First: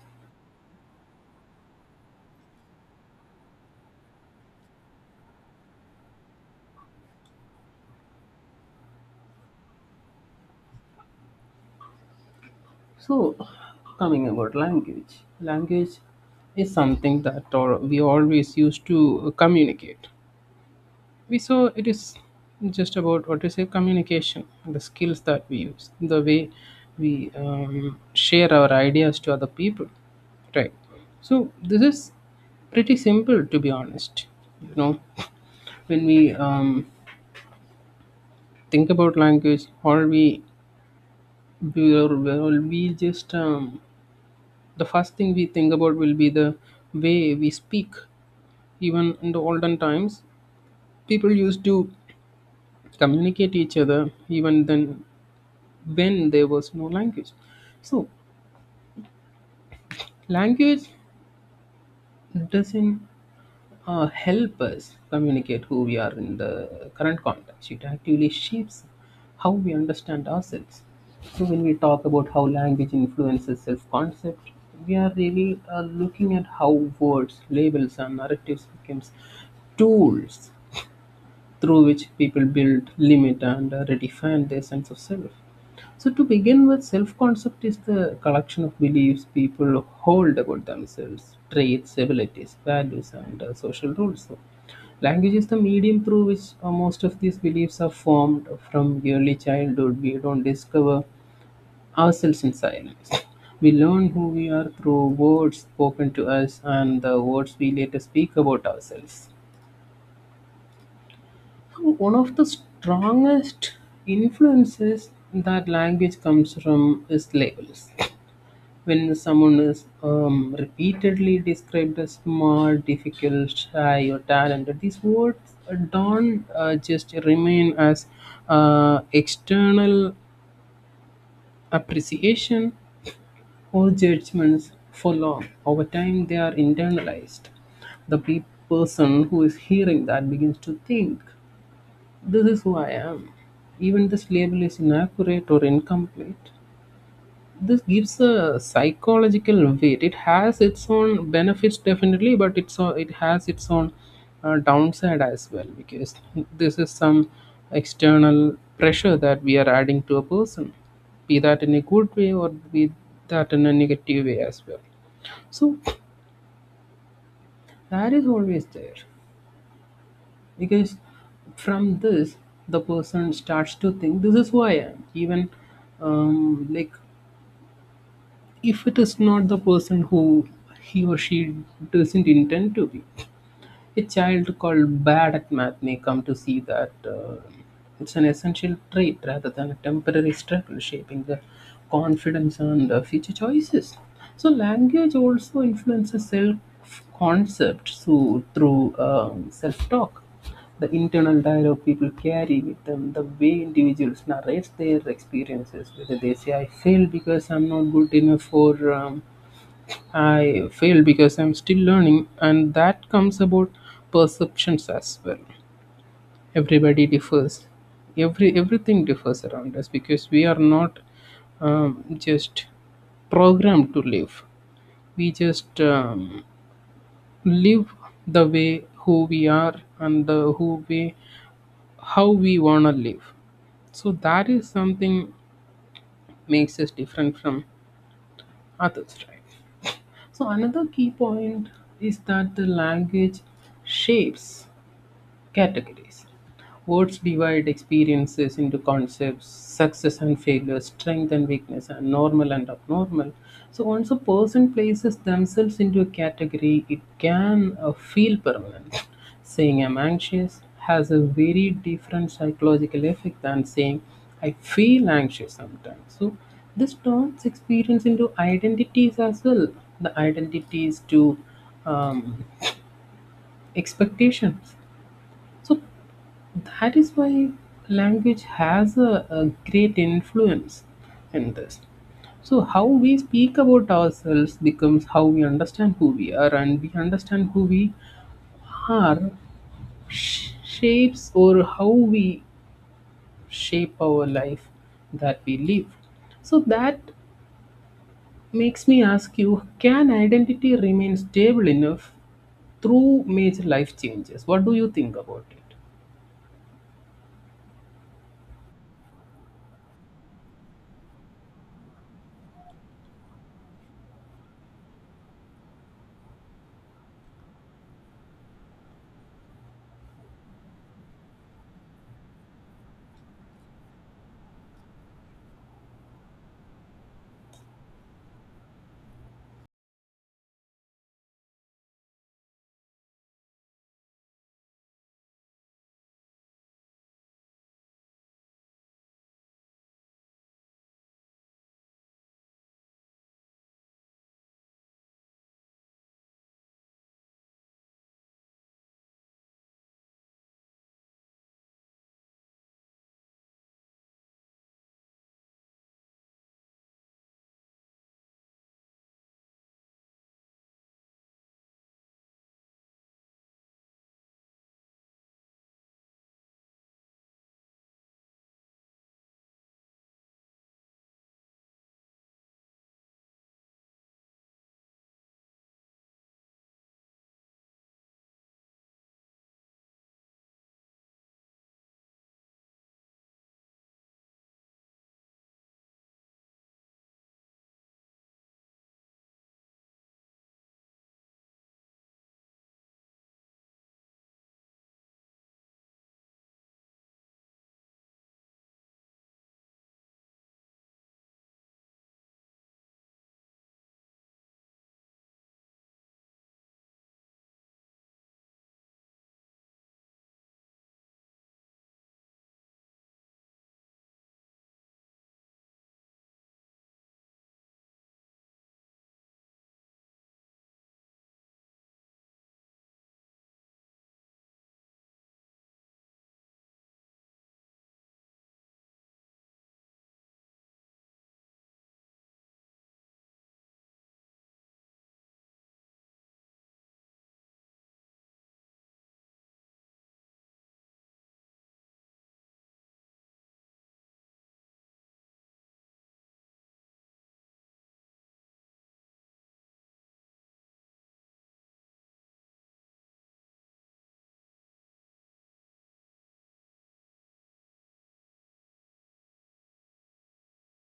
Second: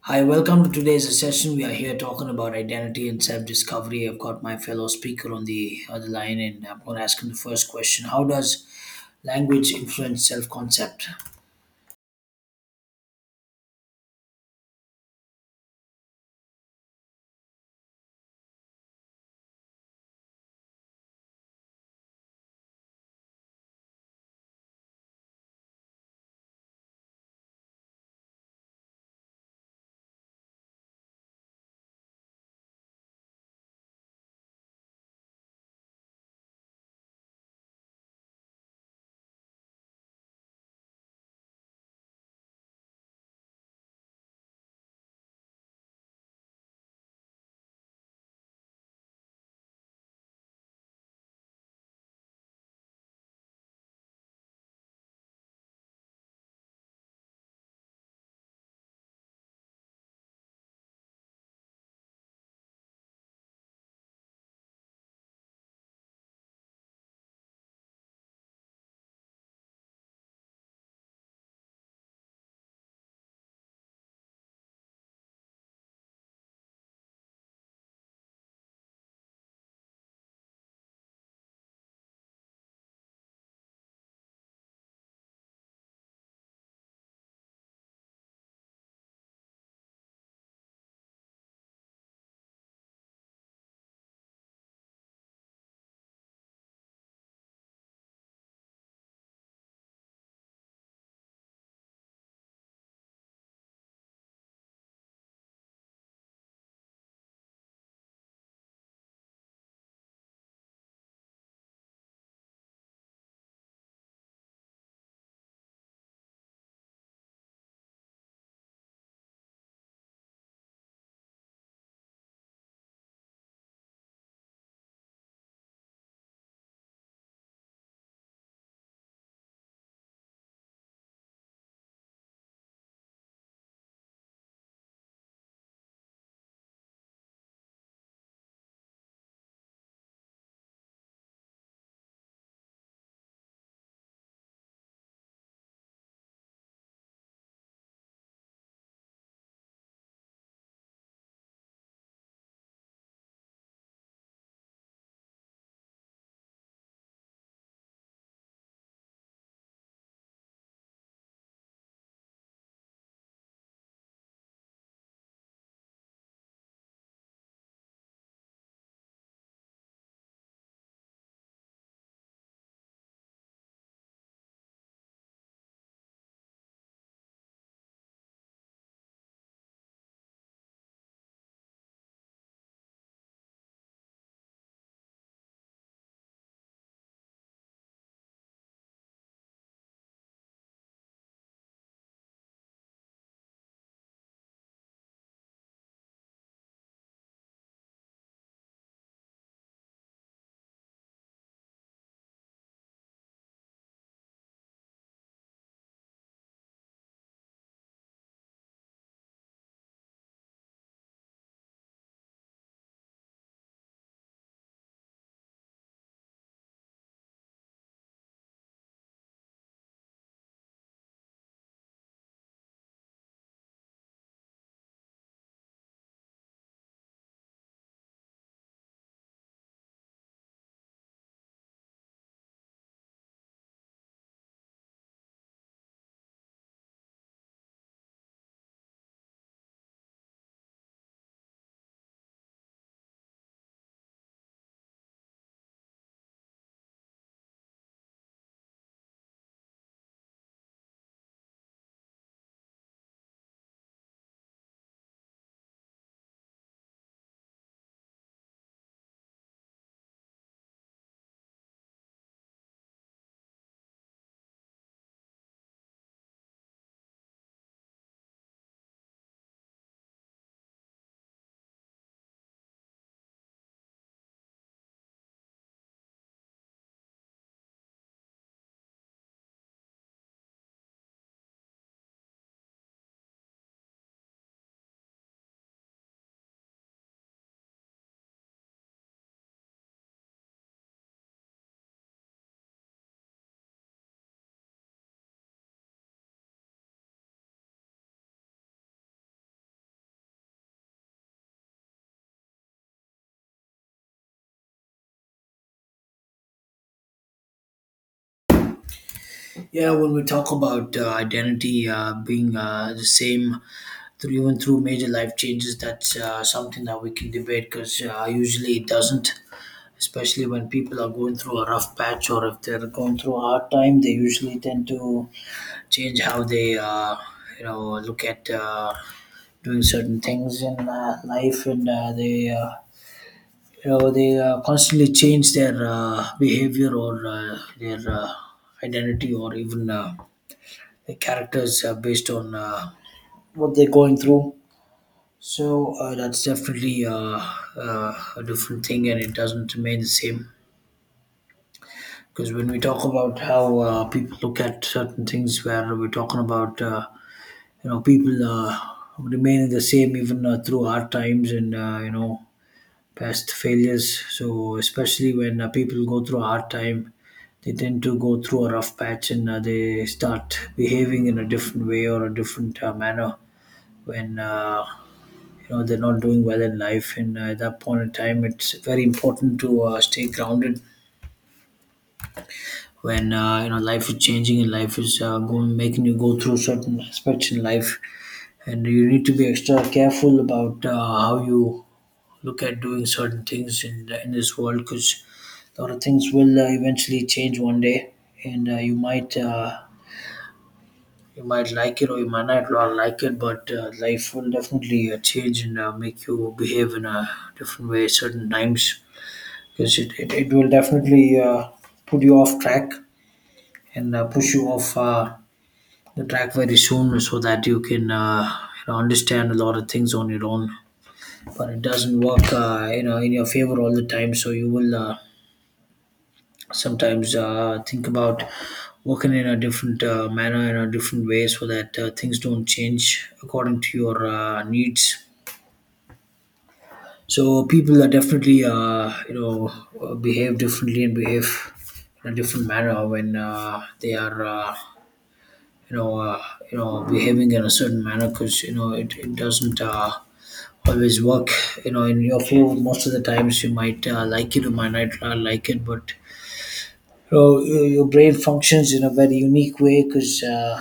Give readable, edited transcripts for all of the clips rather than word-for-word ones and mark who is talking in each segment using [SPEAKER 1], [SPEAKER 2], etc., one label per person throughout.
[SPEAKER 1] Hi, welcome to today's session. We are here talking about identity and self discovery. I've got my fellow speaker on the other line, and I'm going to ask him the first question: How does language influence self concept?
[SPEAKER 2] So, coming about language, language is something that or we always used to communicate. We saw it is just about what to say communication, the skills that we use, the way we share our ideas to other people, right? So this is pretty simple to be honest. You know, when we think about language, all we, all we just the first thing we think about will be the way we speak, even in the olden times people used to communicate each other even then when there was no language. So language doesn't help us communicate who we are in the current context. It actively shapes how we understand ourselves. So, when we talk about how language influences self concept, we are really looking at how words, labels, and narratives becomes tools through which people build, limit, and redefine their sense of self. So, to begin with, self concept is the collection of beliefs people hold about themselves, traits, abilities, values, and social rules. So, language is the medium through which most of these beliefs are formed from early childhood. We don't discover ourselves in silence. We learn who we are through words spoken to us and the words we later speak about ourselves. One of the strongest influences that language comes from is labels. When someone is repeatedly described as smart, difficult, shy, or talented, these words don't just remain as external appreciation or judgments for long. Over time, they are internalized. The person who is hearing that begins to think, this is who I am. Even this label is inaccurate or incomplete. This gives a psychological weight. It has its own benefits definitely, but it has its own downside as well, because this is some external pressure that we are adding to a person, be that in a good way or be that in a negative way as well. So that is always there, because from this the person starts to think this is who I am, even like if it is not the person who he or she doesn't intend to be. A child called bad at math may come to see that it's an essential trait rather than a temporary struggle, shaping their confidence and future choices. So, language also influences self concept so, through self talk. The internal dialogue people carry with them, the way individuals narrate their experiences, whether they say, I failed because I'm not good enough, or I fail because I'm still learning, and that comes about perceptions as well. Everybody differs. Everything differs around us because we are not just programmed to live. We just live the way who we are, and the who we how we wanna live. So that is something makes us different from others, right? So another key point is that the language shapes categories. Words divide experiences into concepts, success and failure, strength and weakness, and normal and abnormal. So once a person places themselves into a category, it can feel permanent. Saying I'm anxious has a very different psychological effect than saying I feel anxious sometimes. So this turns experience into identities as well. The identities to um, expectations, so that is why language has a great influence in this. So how we speak about ourselves becomes how we understand who we are, and we understand who we are sh- shapes or how we shape our life that we live. So that makes me ask you: can identity remain stable enough through major life changes? What do you think about it?
[SPEAKER 1] Yeah, when we talk about identity being the same through, even through, major life changes, that's something that we can debate because usually it doesn't. Especially when people are going through a rough patch or if they're going through a hard time, they usually tend to change how they look at doing certain things in life, and they you know they constantly change their behavior or their identity, or even their characters based on what they're going through. So that's definitely a different thing, and it doesn't remain the same. Because when we talk about how people look at certain things, where we're talking about people remaining the same even through hard times and past failures. So especially when people go through a hard time, they tend to go through a rough patch, and they start behaving in a different way or a different manner when they're not doing well in life. And at that point in time, it's very important to stay grounded when life is changing, and life is going, making you go through certain aspects in life, and you need to be extra careful about how you look at doing certain things in this world, because a lot of things will eventually change one day, and you might like it or you might not like it, but life will definitely change and make you behave in a different way certain times, because it will definitely put you off track and push you off the track very soon, so that you can you know, understand a lot of things on your own. But it doesn't work in your favor all the time, so you will sometimes think about working in a different manner, in a different way, so that things don't change according to your needs. So people are definitely behave differently and behave in a different manner when they are you know uh, behaving in a certain manner, because you know it doesn't always work, you know, in your favor most of the times. You might like it or might not like it, but you know your brain functions in a very unique way, because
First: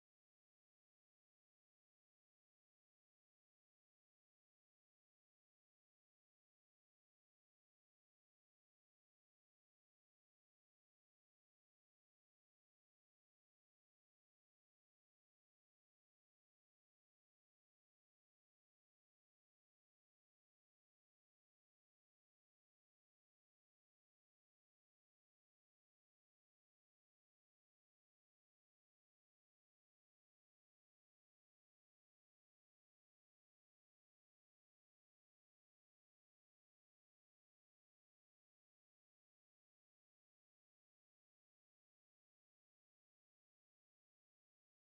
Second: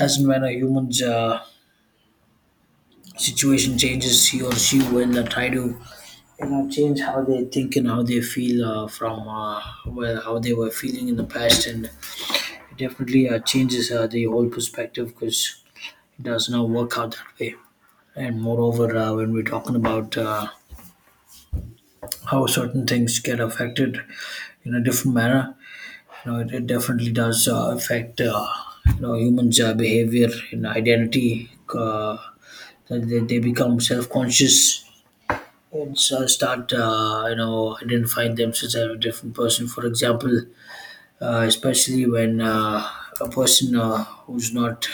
[SPEAKER 1] as and when a human's situation changes, he or she will try to you know change how they think and how they feel from how they were feeling in the past, and it definitely changes the whole perspective, because it does not work out that way. And moreover, when we're talking about how certain things get affected in a different manner, you know, it definitely does affect you know humans' behavior and identity. That they become self-conscious, and so start you know identifying themselves as a different person. For example, especially when a person who's not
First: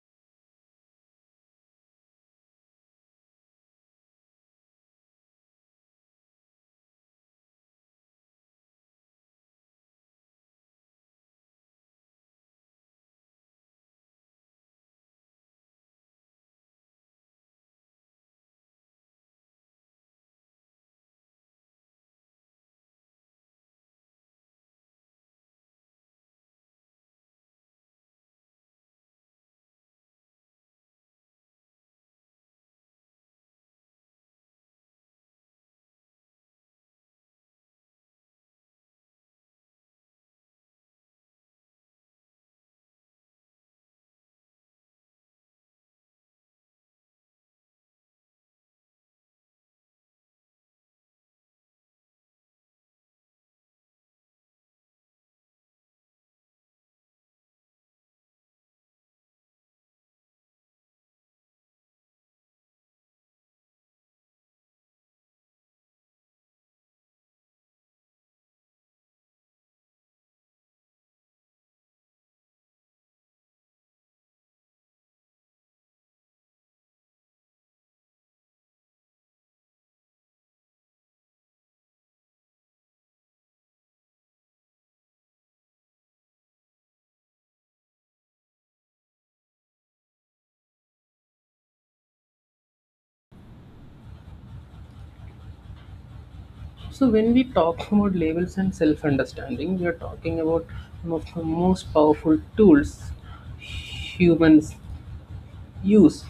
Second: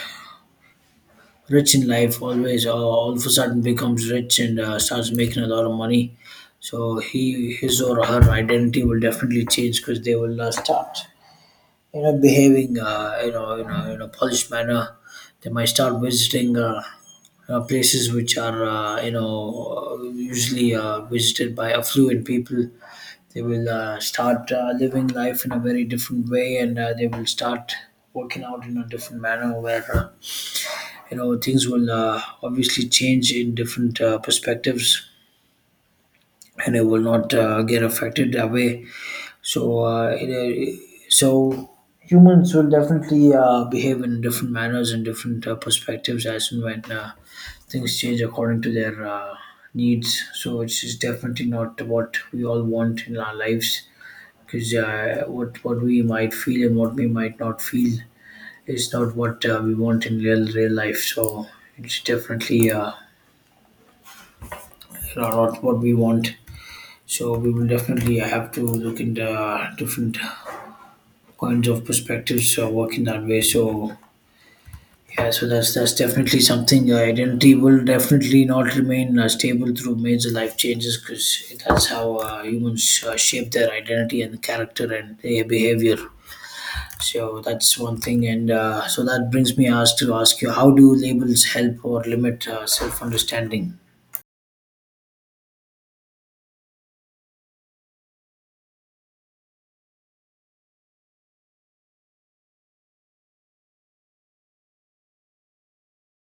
[SPEAKER 1] rich in life always all of a sudden becomes rich and starts making a lot of money, so he, his or her identity will definitely change, because they will start you know behaving you know in a polished manner. They might start visiting places which are usually visited by affluent people. They will start living life in a very different way, and they will start working out in a different manner, where things will obviously change in different perspectives, and it will not get affected that way. So so humans will definitely behave in different manners and different perspectives as and when things change according to their needs. So it's definitely not what we all want in our lives, because what we might feel and what we might not feel is not what we want in real real life. So it's definitely not what we want. So we will definitely have to look into different kinds of perspectives working that way. So yeah, so that's definitely something. Identity will definitely not remain stable through major life changes, because that's how humans shape their identity and character and their behavior. So that's one thing, and so that brings me ask you: How do labels help or limit self-understanding?
[SPEAKER 2] So when we talk about labels and self-understanding, we are talking about some of the most powerful tools humans use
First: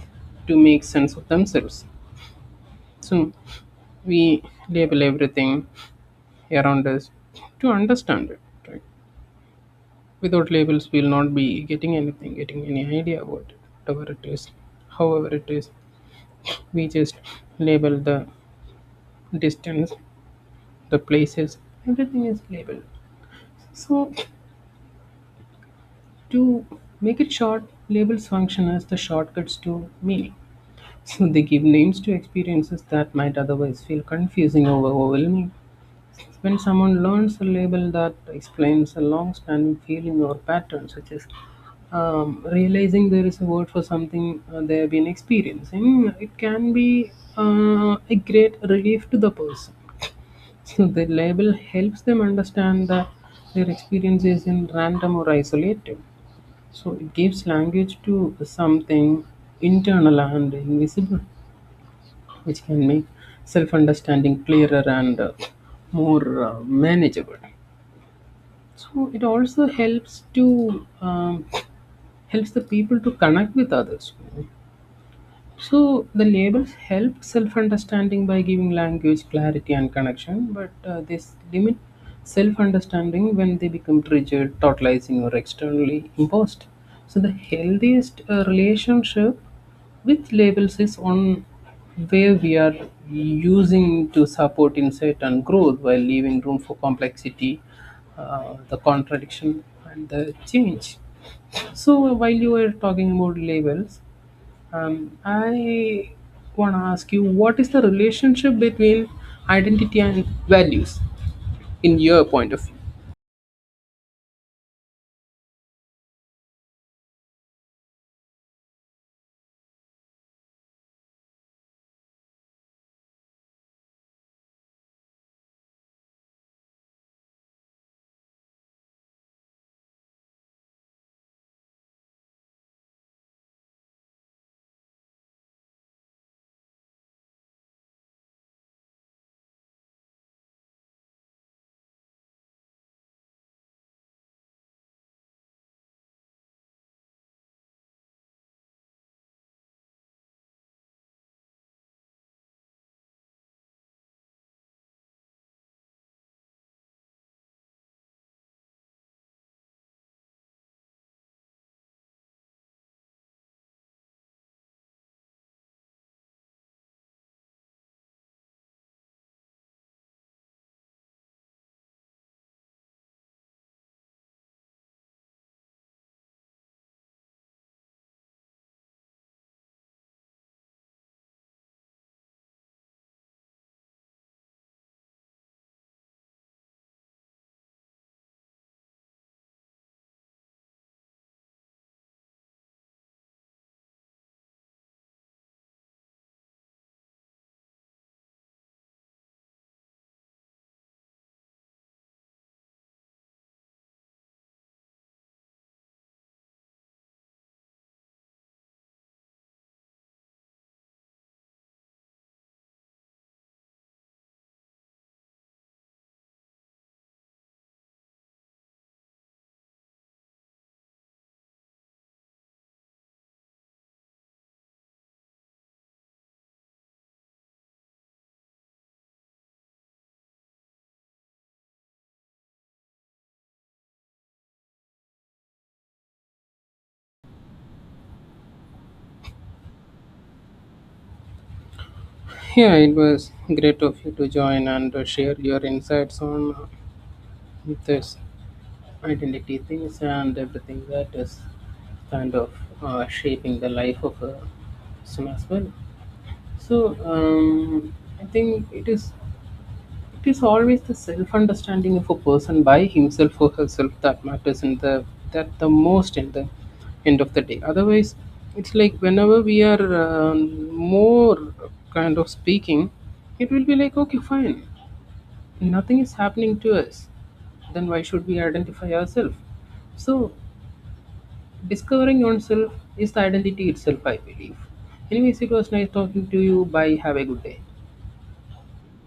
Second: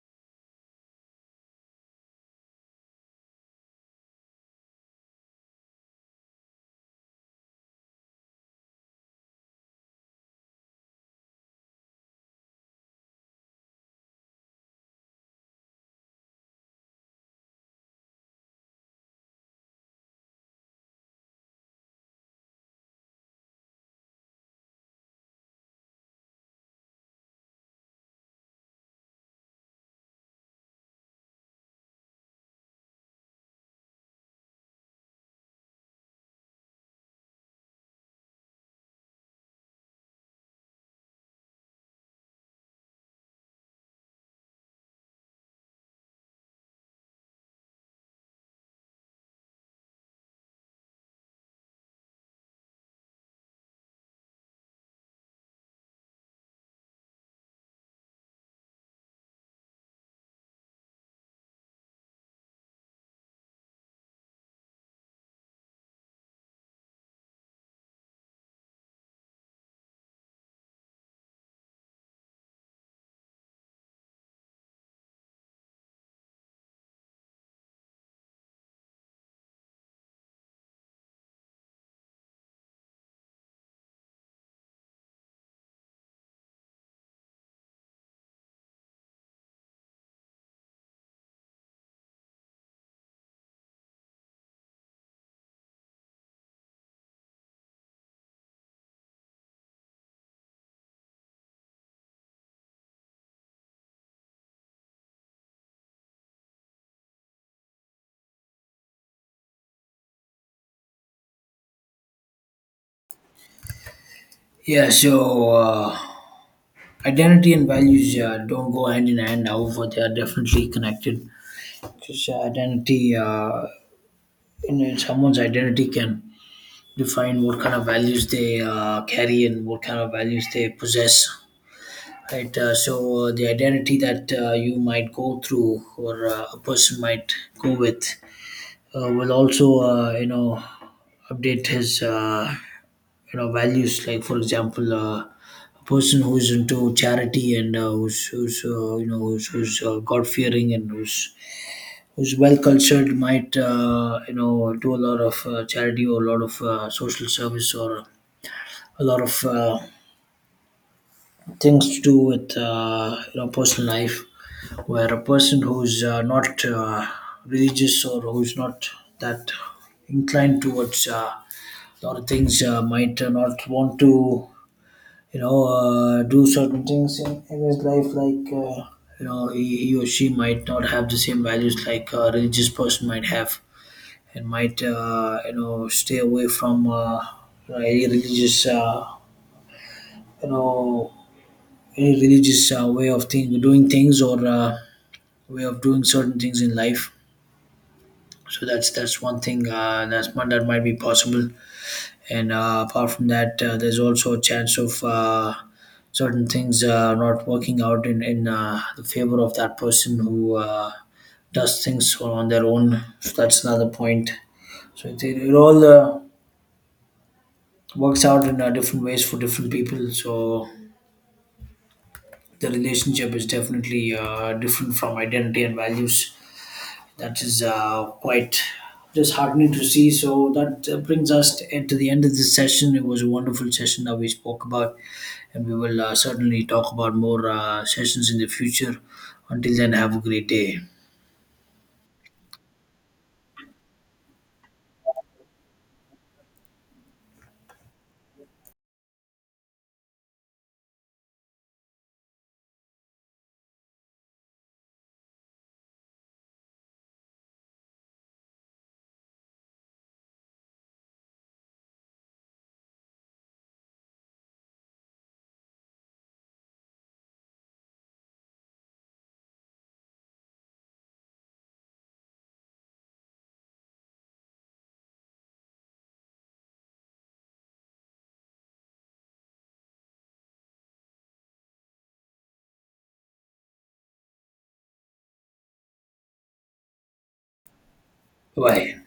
[SPEAKER 2] to make sense of themselves. So we label everything around us to understand it. Right? Without labels, we'll not be getting anything, getting any idea about it, whatever it is, however it is. We just label the distance, the places, everything is labeled. So to make it short, labels function as the shortcuts to meaning. So they give names to experiences that might otherwise feel confusing or overwhelming. When someone learns a label that explains a long standing feeling or pattern, such as realizing there is a word for something they have been experiencing, it can be a great relief to the person. So the label helps them understand that their experience isn't random or isolated. So it gives language to something internal and invisible, which can make self understanding clearer and more manageable. So it also helps to helps the people to connect with others. So the labels help self-understanding by giving language clarity and connection, but limit self-understanding when they become triggered, totalizing, or externally imposed. So the healthiest relationship with labels is one where we are using to support insight and growth while leaving room for complexity, the contradiction, and the change. So while you were talking about labels, I want to ask you, what is the relationship between identity and values in your point of view?
[SPEAKER 1] Yeah, so identity and values don't go hand in hand; however, they are definitely connected. Because identity, someone's identity can define what kind of values they carry and what kind of values they possess. Right, so the identity that you might go through, or a person might go with, will also, update his, values. Like for example, a person who's into charity and who's, who's you know who's, who's God fearing, and who's who's well cultured, might you know do a lot of charity or a lot of social service or a lot of things to do with you know personal life. Where a person who's not religious or who's not that inclined towards a lot of things might not want to you know do certain things in his life, like you know he or she might not have the same values like a religious person might have, and might you know stay away from any religious you know way of doing things, or way of doing certain things in life. So that's one thing, that's one that might be possible. And apart from that, there's also a chance of certain things not working out in the favor of that person who does things on their own. So that's another point. So it all works out in different ways for different people. So the relationship is definitely different from identity and values. That is quite disheartening to see. So that brings us to the end of this session. It was a wonderful session that we spoke about, and we will certainly talk about more sessions in the future. Until then, have a great day.
[SPEAKER 2] Yeah, it was great of you to join and share your insights on this identity things and everything that is kind of shaping the life of a person as well. So I think it is, it is always the self-understanding of a person by himself or herself that matters in the that the most in the end of the day. Otherwise, it's like whenever we are more kind of speaking, it will be like okay, fine, nothing is happening to us. Then why should we identify ourselves? So, discovering yourself is the identity itself, I believe. Anyways, it was nice talking to you. Bye. Have a good day.
[SPEAKER 1] Bye.